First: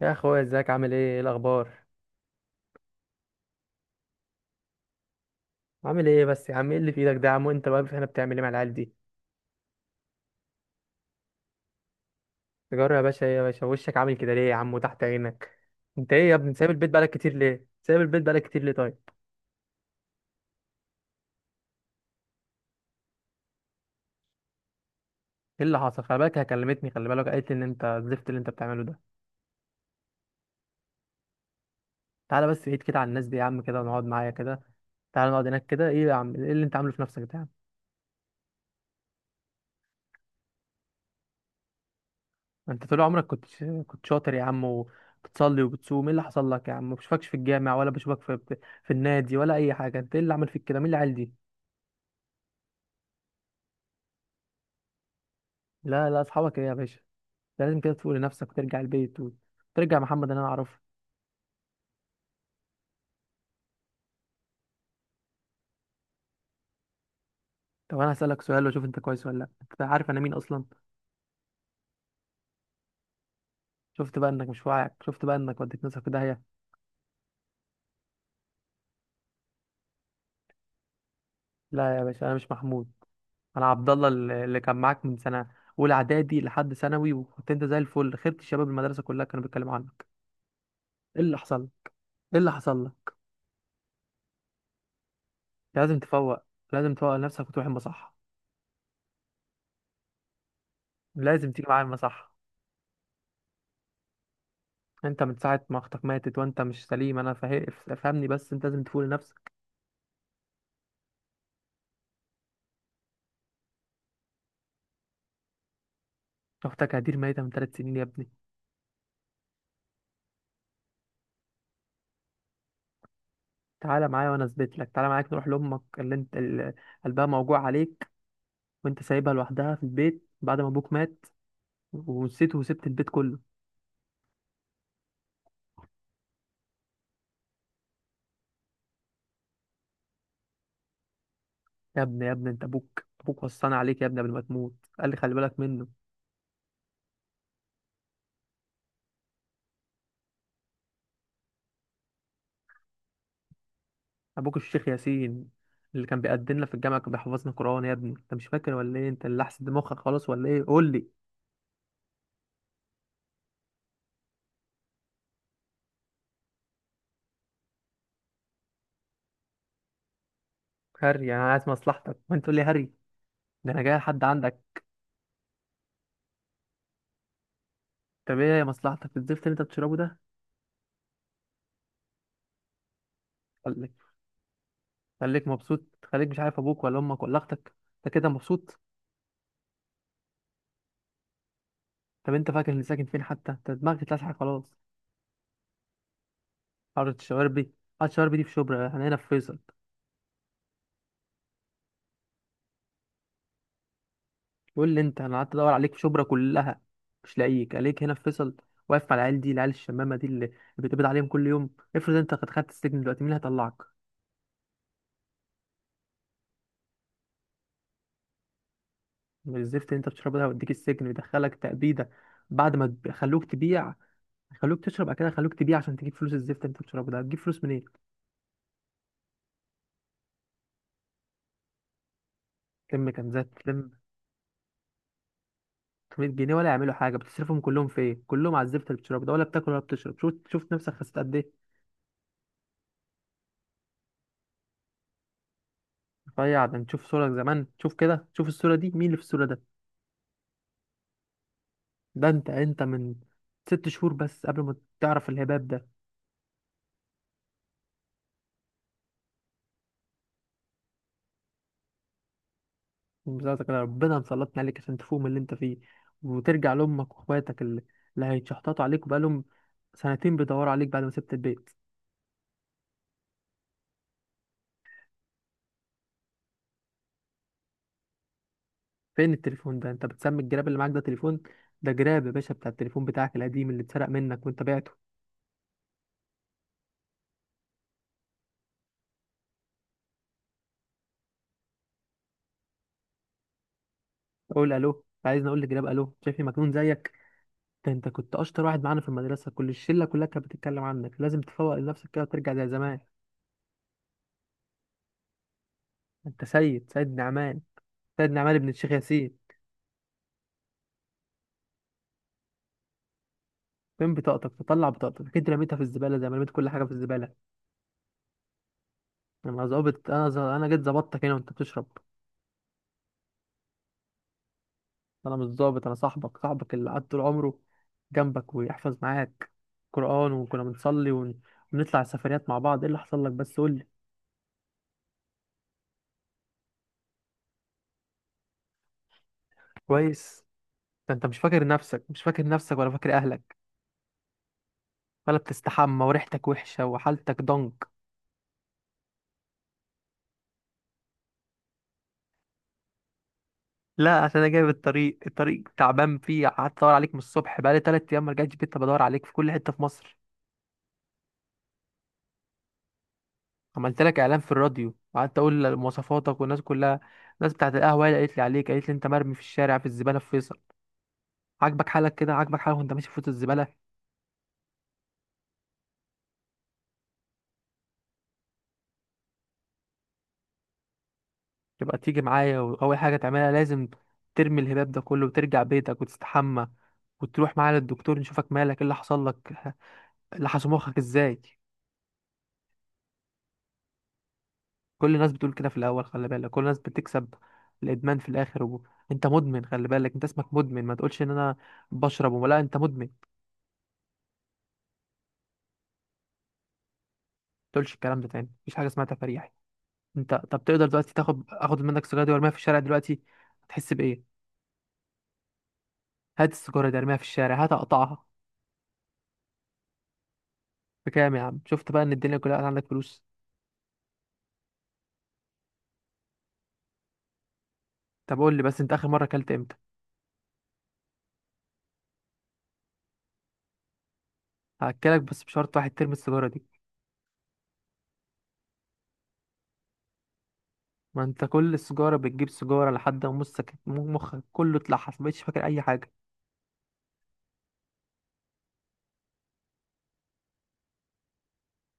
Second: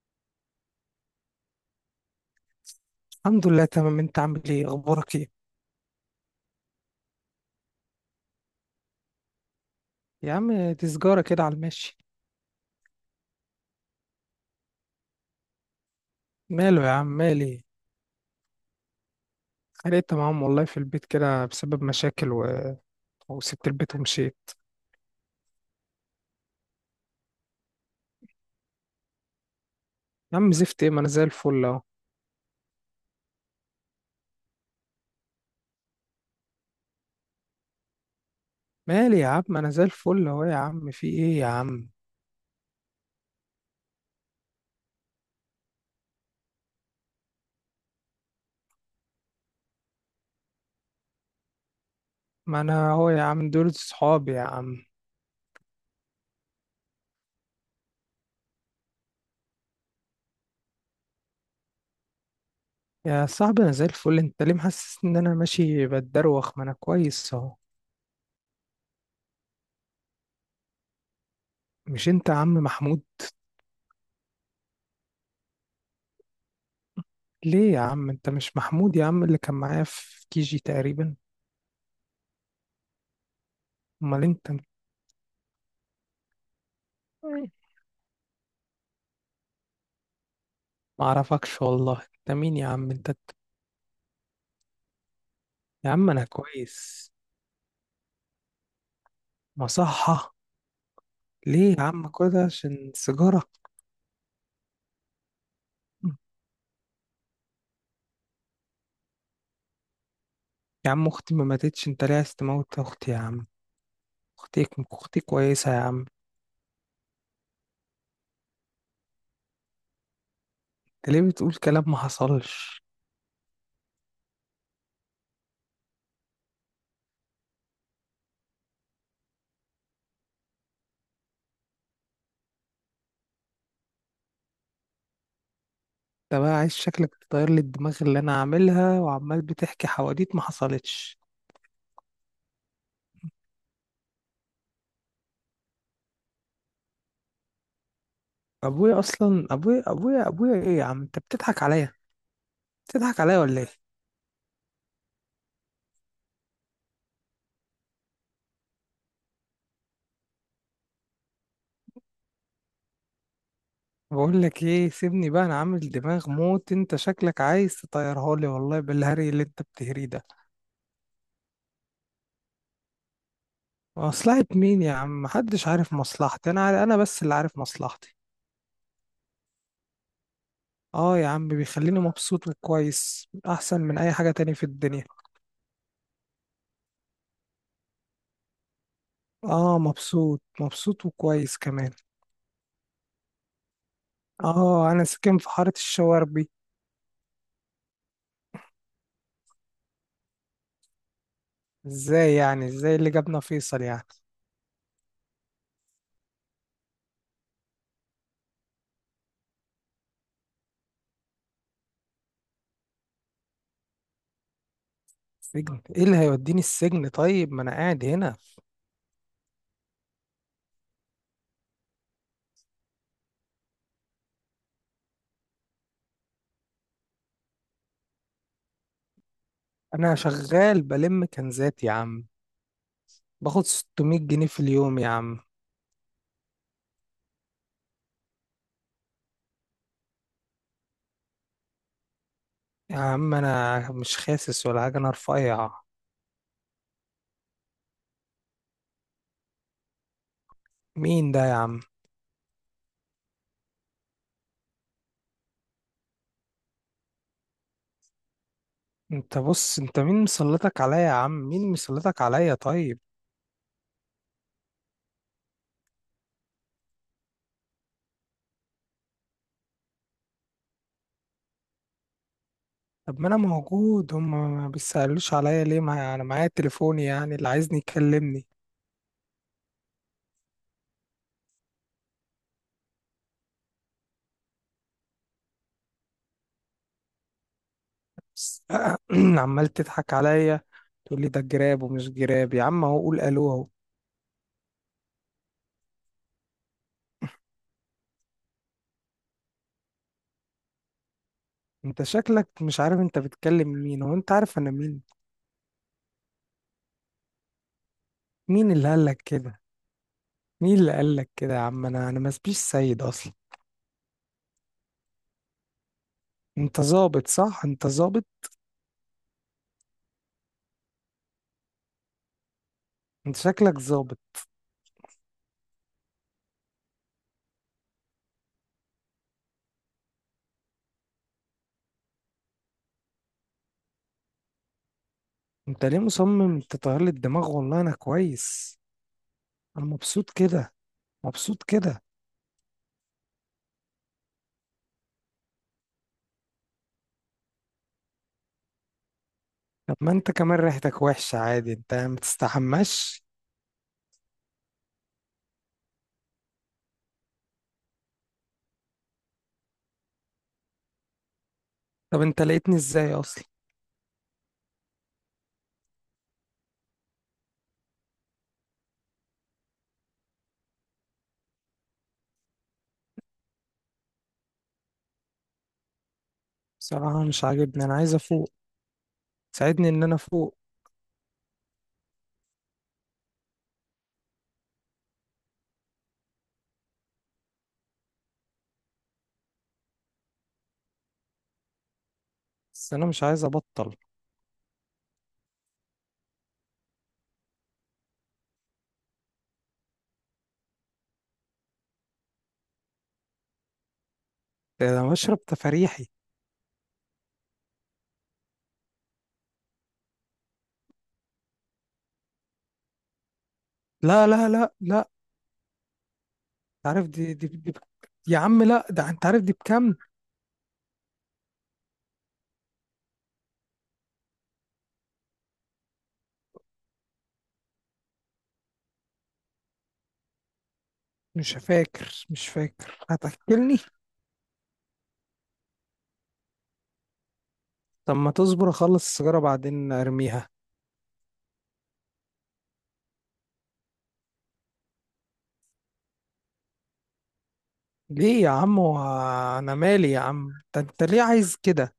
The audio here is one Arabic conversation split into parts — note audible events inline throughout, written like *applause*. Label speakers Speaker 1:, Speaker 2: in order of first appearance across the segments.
Speaker 1: يا اخويا، ازيك؟ عامل ايه؟ ايه الاخبار؟
Speaker 2: الحمد لله، تمام. انت عامل ايه؟ اخبارك ايه؟
Speaker 1: عامل ايه بس يا عم؟ ايه اللي في ايدك ده يا عم؟ وانت واقف هنا بتعمل ايه مع العيال دي؟
Speaker 2: يا عم، دي سجارة كده على الماشي.
Speaker 1: تجرب يا باشا؟ ايه يا باشا وشك عامل كده ليه يا عم؟ وتحت عينك؟ انت ايه يا ابني؟ سايب
Speaker 2: ماله
Speaker 1: البيت
Speaker 2: يا عم؟
Speaker 1: بقالك كتير
Speaker 2: مالي.
Speaker 1: ليه؟ سايب البيت بقالك كتير ليه طيب؟
Speaker 2: اتخانقت معاهم والله في البيت كده بسبب مشاكل وسبت البيت ومشيت.
Speaker 1: ايه اللي حصل؟ خلي بالك هي كلمتني، خلي بالك قالت لي ان انت الزفت اللي انت بتعمله ده.
Speaker 2: يا عم، زفت ايه؟ ما انا زي الفل اهو.
Speaker 1: تعالى بس بعيد كده عن الناس دي يا عم، كده ونقعد معايا كده. تعالى نقعد هناك كده. ايه يا عم؟ ايه اللي انت عامله في نفسك ده يا عم؟
Speaker 2: مالي يا عم، ما انا زي الفل اهو يا عم. في ايه يا عم؟
Speaker 1: انت طول عمرك كنت شاطر يا عم، وبتصلي وبتصوم. ايه اللي حصل لك يا عم؟ ما بشوفكش في الجامع، ولا بشوفك في في النادي ولا اي حاجه. انت ايه اللي عمل فيك كده؟ مين العيال دي؟
Speaker 2: ما انا اهو يا عم، دول صحابي يا عم.
Speaker 1: لا لا، اصحابك ايه يا باشا؟ ده لازم كده تفوق لنفسك وترجع البيت، وترجع محمد اللي انا اعرفه.
Speaker 2: يا صاحبي، انا زي الفل. انت ليه محسس ان انا ماشي بتدروخ؟ ما انا كويس اهو.
Speaker 1: طب انا هسألك سؤال واشوف انت كويس ولا لا. انت عارف انا مين اصلا؟
Speaker 2: مش انت يا عم محمود؟
Speaker 1: شفت بقى انك مش واعي؟ شفت بقى انك وديت نفسك في داهية؟
Speaker 2: ليه يا عم؟ انت مش محمود يا عم اللي كان معايا في كيجي تقريبا؟
Speaker 1: لا يا باشا انا مش محمود، انا عبد الله
Speaker 2: امال
Speaker 1: اللي
Speaker 2: انت؟
Speaker 1: اللي كان معاك من سنة اولى اعدادي لحد ثانوي، وكنت انت زي الفل، خيرت الشباب، المدرسة كلها كانوا بيتكلموا عنك.
Speaker 2: ما
Speaker 1: ايه اللي حصل
Speaker 2: اعرفكش
Speaker 1: لك؟
Speaker 2: والله. انت
Speaker 1: ايه اللي
Speaker 2: مين يا
Speaker 1: حصل
Speaker 2: عم انت؟
Speaker 1: لك؟
Speaker 2: يا
Speaker 1: لازم
Speaker 2: عم انا
Speaker 1: تفوق. لازم
Speaker 2: كويس.
Speaker 1: تفوق لنفسك وتروح المصحة.
Speaker 2: مصحة؟
Speaker 1: لازم تيجي
Speaker 2: ليه يا
Speaker 1: معايا
Speaker 2: عم
Speaker 1: المصحة.
Speaker 2: كده؟ عشان سيجارة؟
Speaker 1: انت من ساعة ما اختك ماتت وانت مش سليم، انا فهمني بس، انت لازم تفوق لنفسك.
Speaker 2: يا عم اختي ما ماتتش. انت ليه عايز تموت اختي يا عم؟ اختي، اختي كويسة يا عم.
Speaker 1: اختك هدير ميتة من 3 سنين يا ابني.
Speaker 2: انت ليه بتقول كلام ما حصلش؟
Speaker 1: تعالى معايا وانا اثبت لك، تعالى معاك نروح لامك اللي انت اللي قلبها موجوع عليك، وانت سايبها لوحدها في البيت بعد ما ابوك مات ونسيته وسبت البيت كله.
Speaker 2: انت بقى عايز، شكلك تطير لي الدماغ اللي انا عاملها وعمال بتحكي حواديت ما حصلتش.
Speaker 1: يا ابني يا ابني، انت ابوك وصانا عليك يا ابني قبل ما تموت، قال لي خلي بالك منه.
Speaker 2: ابويا اصلا، ابويا ايه يا عم؟ انت بتضحك عليا، بتضحك عليا ولا ايه؟
Speaker 1: ابوك الشيخ ياسين اللي كان بيقدمنا في الجامعة، كان بيحفظنا قرآن يا ابني. انت مش فاكر ولا ايه؟ انت اللي احسن، دماغك خلاص ولا ايه؟ قول لي.
Speaker 2: بقول لك ايه، سيبني بقى. انا عامل دماغ موت، انت شكلك عايز تطيرها لي والله بالهري اللي انت بتهريه ده.
Speaker 1: هري؟ انا عايز مصلحتك وانت تقول لي هري؟ ده انا جاي لحد
Speaker 2: مصلحة
Speaker 1: عندك.
Speaker 2: مين يا عم؟ محدش عارف مصلحتي. انا عارف، انا بس اللي عارف مصلحتي.
Speaker 1: طب ايه مصلحتك؟ الزفت اللي انت بتشربه
Speaker 2: اه يا عم، بيخليني مبسوط وكويس احسن
Speaker 1: ده؟
Speaker 2: من اي حاجة تاني في الدنيا.
Speaker 1: خليك مبسوط، خليك مش عارف ابوك ولا امك ولا اختك. انت كده مبسوط؟
Speaker 2: اه، مبسوط مبسوط وكويس كمان.
Speaker 1: طب انت فاكر اني ساكن فين حتى؟ انت دماغك اتلسعت خلاص.
Speaker 2: اه انا ساكن في حارة الشواربي.
Speaker 1: حاره الشواربي؟ حاره الشواربي دي في شبرا، احنا هنا في فيصل.
Speaker 2: ازاي يعني؟ ازاي اللي جابنا فيصل يعني؟
Speaker 1: قول لي انت. انا قعدت ادور عليك في شبرا كلها مش لاقيك، عليك هنا في فيصل واقف مع العيال دي، العيال الشمامه دي اللي بتقبض عليهم كل يوم. افرض انت قد خدت السجن دلوقتي، مين اللي هيطلعك؟
Speaker 2: سجن ايه اللي هيوديني السجن؟ طيب ما انا قاعد هنا.
Speaker 1: من الزفت اللي انت بتشربه ده ويديك السجن ويدخلك تأبيده. بعد ما خلوك تبيع، خلوك تشرب، بعد كده خلوك تبيع عشان تجيب فلوس. الزفت اللي انت بتشربه ده هتجيب فلوس منين؟
Speaker 2: انا شغال بلم كنزات يا عم،
Speaker 1: تلم كنزات؟
Speaker 2: باخد
Speaker 1: تلم
Speaker 2: 600 جنيه في اليوم يا عم.
Speaker 1: 300 جنيه ولا يعملوا حاجه؟ بتصرفهم كلهم في ايه؟ كلهم على الزفت اللي بتشرب ده، ولا بتاكل ولا بتشرب. شوف شوف نفسك خسيت قد ايه.
Speaker 2: يا عم انا مش خاسس ولا حاجه، انا رفيع.
Speaker 1: رفيع؟ ده انت شوف صورك زمان، شوف كده، شوف الصوره دي. مين اللي في الصوره ده؟
Speaker 2: مين ده يا عم؟
Speaker 1: ده انت من 6 شهور بس قبل ما تعرف الهباب ده.
Speaker 2: انت بص، انت مين مسلطك عليا يا عم؟ مين مسلطك عليا طيب؟
Speaker 1: ومزازك كده ربنا مسلطني عليك عشان تفوق من اللي انت فيه وترجع لامك واخواتك اللي هيتشحططوا عليك، وبقالهم سنتين بيدوروا عليك بعد ما سبت البيت.
Speaker 2: طب ما انا موجود هم. ما بيسألوش عليا ليه؟ ما انا معايا تليفوني يعني، اللي عايزني يكلمني.
Speaker 1: فين التليفون ده؟ انت بتسمي الجراب اللي معاك ده تليفون؟ ده جراب يا باشا بتاع التليفون بتاعك القديم اللي اتسرق منك وانت بعته.
Speaker 2: بس *clears throat* عمال تضحك عليا. تقول لي ده جراب ومش جراب يا عم. اهو قول الو اهو.
Speaker 1: اقول الو؟ عايزني اقول لجلاب الو؟ شايفني مجنون زيك؟ ده انت كنت اشطر واحد معانا في المدرسه، كل الشله كلها كانت بتتكلم عنك. لازم تفوق
Speaker 2: انت
Speaker 1: لنفسك كده
Speaker 2: شكلك
Speaker 1: وترجع زي
Speaker 2: مش
Speaker 1: زمان.
Speaker 2: عارف انت بتكلم مين. هو انت عارف انا مين؟
Speaker 1: انت سيد نعمان، سيد نعمان ابن
Speaker 2: مين اللي
Speaker 1: الشيخ
Speaker 2: قالك
Speaker 1: ياسين.
Speaker 2: كده؟ مين اللي قالك كده يا عم؟ انا ما اسبيش سيد اصلا.
Speaker 1: فين بطاقتك؟ تطلع بطاقتك؟ اكيد رميتها في الزباله زي ما رميت كل
Speaker 2: انت
Speaker 1: حاجه في الزباله.
Speaker 2: ظابط صح؟ انت ظابط؟
Speaker 1: انا ظابط؟ انا جيت ظبطتك هنا وانت بتشرب.
Speaker 2: انت شكلك ظابط.
Speaker 1: انا مش ظابط، انا صاحبك، صاحبك اللي قعد طول عمره جنبك ويحفظ معاك قران، ونطلع سفريات مع بعض. ايه اللي حصل لك بس قول لي.
Speaker 2: انت ليه مصمم تطير لي الدماغ؟ والله انا كويس، انا مبسوط
Speaker 1: كويس؟
Speaker 2: كده.
Speaker 1: ده انت مش
Speaker 2: مبسوط
Speaker 1: فاكر
Speaker 2: كده.
Speaker 1: نفسك، مش فاكر نفسك ولا فاكر اهلك، ولا بتستحمى، وريحتك وحشة، وحالتك ضنك.
Speaker 2: طب ما انت كمان ريحتك وحشة عادي، انت ما تستحماش.
Speaker 1: لا، عشان انا جاي بالطريق، الطريق تعبان فيه، قعدت ادور عليك من الصبح، بقالي 3 ايام ما رجعتش بيت بدور عليك في كل حتة في مصر.
Speaker 2: طب انت لقيتني ازاي اصلا؟
Speaker 1: عملت لك اعلان في الراديو وقعدت اقول مواصفاتك، والناس كلها، الناس بتاعت القهوة هي اللي قالت لي عليك، قالت لي انت مرمي في الشارع في الزبالة في فيصل. عاجبك حالك كده؟ عاجبك حالك وانت ماشي في وسط الزبالة؟
Speaker 2: بصراحة مش عاجبني، انا عايز افوق. ساعدني ان انا افوق.
Speaker 1: تبقى تيجي معايا، واول حاجة تعملها لازم ترمي الهباب ده كله وترجع بيتك وتستحمى، وتروح معايا للدكتور نشوفك مالك، ايه اللي حصل لك، لحسوا مخك ازاي.
Speaker 2: بس انا مش عايز ابطل.
Speaker 1: كل الناس بتقول كده في الاول، خلي بالك، كل الناس بتكسب الادمان في الاخر انت مدمن، خلي بالك، انت اسمك مدمن، ما تقولش ان انا بشرب وما لا، انت مدمن. ما
Speaker 2: ده انا بشرب تفاريحي.
Speaker 1: تقولش الكلام ده تاني، مفيش حاجه اسمها تفريحي. انت طب تقدر دلوقتي تاخد، اخد منك السيجاره دي وارميها في الشارع دلوقتي، هتحس
Speaker 2: لا،
Speaker 1: بايه؟
Speaker 2: لا، لا، لا.
Speaker 1: هات
Speaker 2: انت
Speaker 1: السيجاره دي
Speaker 2: عارف
Speaker 1: ارميها في
Speaker 2: دي دي,
Speaker 1: الشارع، هات
Speaker 2: دي,
Speaker 1: اقطعها.
Speaker 2: يا عم، لا، ده انت عارف دي بكام.
Speaker 1: بكام؟ يا عم شفت بقى ان الدنيا كلها عندك فلوس. طب قول لي بس، انت اخر مره اكلت امتى؟
Speaker 2: مش فاكر، مش فاكر. هتاكلني؟
Speaker 1: هاكلك بس بشرط واحد، ترمي السيجاره دي.
Speaker 2: طب ما تصبر اخلص السيجارة بعدين ارميها.
Speaker 1: ما انت كل السيجاره بتجيب سيجاره لحد ما مخك كله اتلحس، ما بقتش فاكر اي حاجه.
Speaker 2: ليه يا عم؟ هو انا مالي يا عم؟ انت ليه عايز كده؟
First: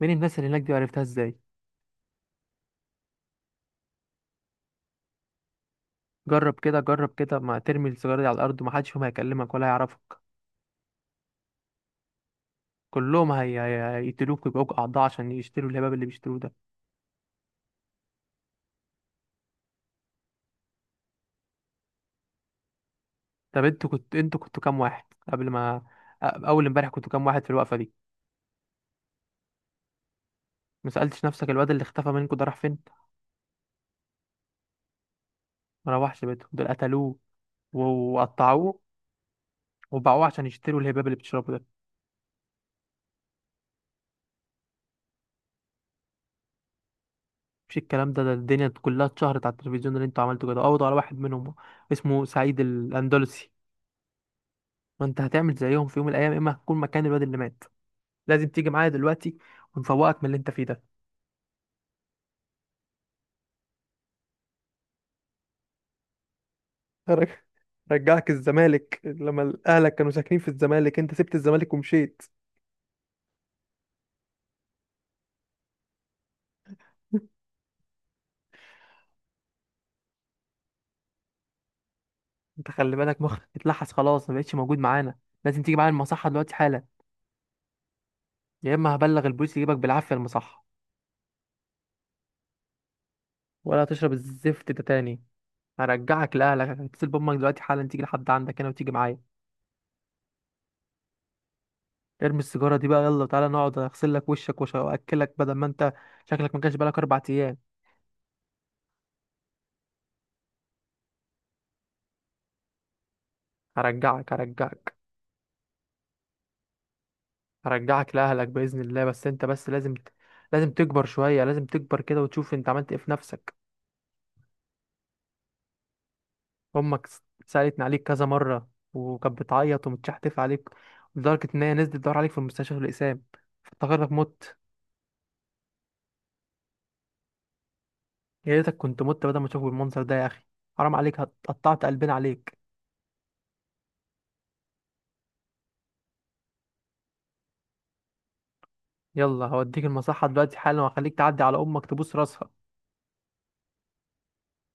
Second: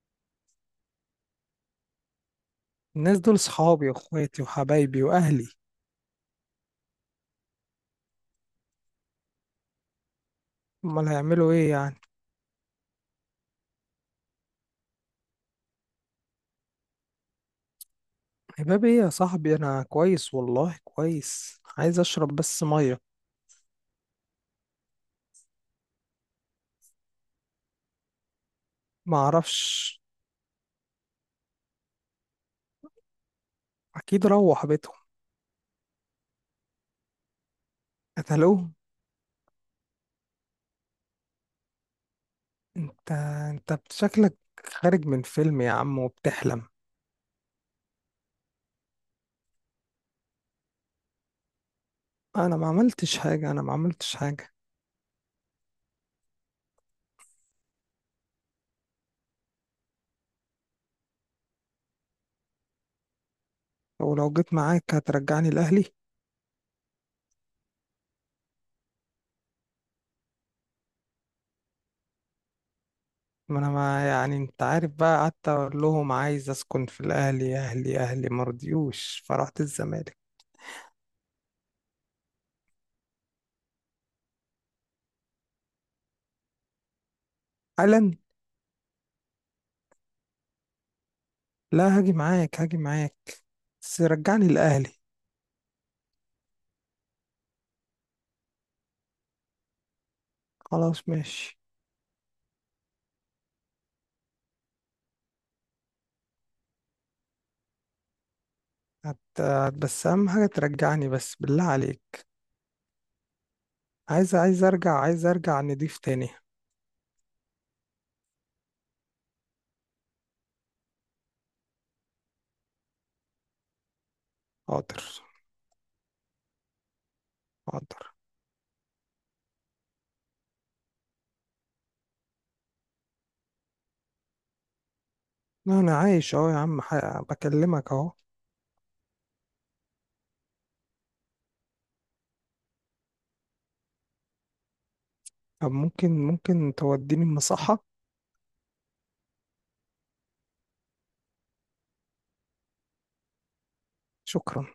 Speaker 1: مين الناس اللي هناك دي؟ وعرفتها ازاي؟
Speaker 2: الناس دول صحابي واخواتي وحبايبي واهلي.
Speaker 1: جرب كده، جرب كده، ما ترمي السيجارة دي على الأرض، ومحدش فيهم هيكلمك ولا هيعرفك.
Speaker 2: امال هيعملوا ايه يعني؟
Speaker 1: كلهم هيقتلوك ويبقوك أعضاء عشان يشتروا الهباب اللي بيشتروه ده.
Speaker 2: حباب ايه يا صاحبي؟ انا كويس والله كويس، عايز اشرب بس مية.
Speaker 1: طب انتوا كنتوا كام واحد قبل ما أول امبارح كنتوا كام واحد في الوقفة دي؟
Speaker 2: ما اعرفش.
Speaker 1: ما سألتش نفسك الواد اللي اختفى منكوا ده راح فين؟
Speaker 2: اكيد روح بيتهم.
Speaker 1: ما روحش بيته، دول قتلوه
Speaker 2: قتلوه؟
Speaker 1: وقطعوه وباعوه عشان يشتروا الهباب اللي بتشربه ده.
Speaker 2: انت انت شكلك خارج من فيلم يا عم وبتحلم.
Speaker 1: مش الكلام ده، ده الدنيا كلها اتشهرت على التلفزيون اللي انتوا عملتوا كده. قبضوا على واحد منهم اسمه
Speaker 2: انا
Speaker 1: سعيد
Speaker 2: ما عملتش
Speaker 1: الأندلسي.
Speaker 2: حاجة، انا ما عملتش حاجة.
Speaker 1: ما انت هتعمل زيهم في يوم من الأيام، يا إما هتكون مكان الواد اللي مات. لازم تيجي معايا دلوقتي ونفوقك من اللي انت فيه ده.
Speaker 2: ولو جيت معاك هترجعني لاهلي؟
Speaker 1: رج- رجعك الزمالك، لما اهلك كانوا ساكنين في الزمالك انت سبت الزمالك ومشيت.
Speaker 2: ما انا ما يعني، انت عارف بقى، قعدت اقول لهم عايز اسكن في الاهلي، اهلي مرضيوش فرحت الزمالك.
Speaker 1: انت خلي بالك، مخك اتلحس خلاص، ما بقتش موجود معانا. لازم تيجي معايا المصحة دلوقتي حالا،
Speaker 2: قال.
Speaker 1: يا اما هبلغ البوليس يجيبك بالعافية المصحة،
Speaker 2: لا، هاجي معاك، هاجي معاك.
Speaker 1: ولا
Speaker 2: بس
Speaker 1: هتشرب
Speaker 2: رجعني
Speaker 1: الزفت ده
Speaker 2: الاهلي.
Speaker 1: تاني. هرجعك لاهلك، هتصل بامك دلوقتي حالا تيجي لحد عندك هنا وتيجي معايا.
Speaker 2: خلاص، ماشي.
Speaker 1: ارمي السيجارة دي بقى، يلا تعالى نقعد هغسل لك وشك واكلك، بدل ما انت شكلك ما كانش بقالك 4 ايام.
Speaker 2: بس اهم حاجه ترجعني، بس بالله عليك.
Speaker 1: هرجعك،
Speaker 2: عايز
Speaker 1: هرجعك.
Speaker 2: ارجع، عايز ارجع نضيف تاني.
Speaker 1: هرجعك لأهلك بإذن الله، بس أنت بس لازم، لازم تكبر شوية لازم تكبر كده وتشوف أنت عملت إيه في نفسك.
Speaker 2: حاضر.
Speaker 1: أمك سألتني عليك
Speaker 2: حاضر.
Speaker 1: كذا مرة، وكانت بتعيط ومتشحتف عليك لدرجة إن هي نزلت تدور عليك في المستشفى في الإقسام، افتكرتك مت.
Speaker 2: لا انا عايش اهو يا عم، بكلمك اهو.
Speaker 1: يا ريتك كنت مت بدل ما تشوف المنظر ده يا أخي. حرام عليك، قطعت قلبنا عليك.
Speaker 2: طب ممكن توديني المصحه؟
Speaker 1: يلا هوديك المصحة دلوقتي حالا، وهخليك تعدي على أمك تبوس راسها.
Speaker 2: شكرا.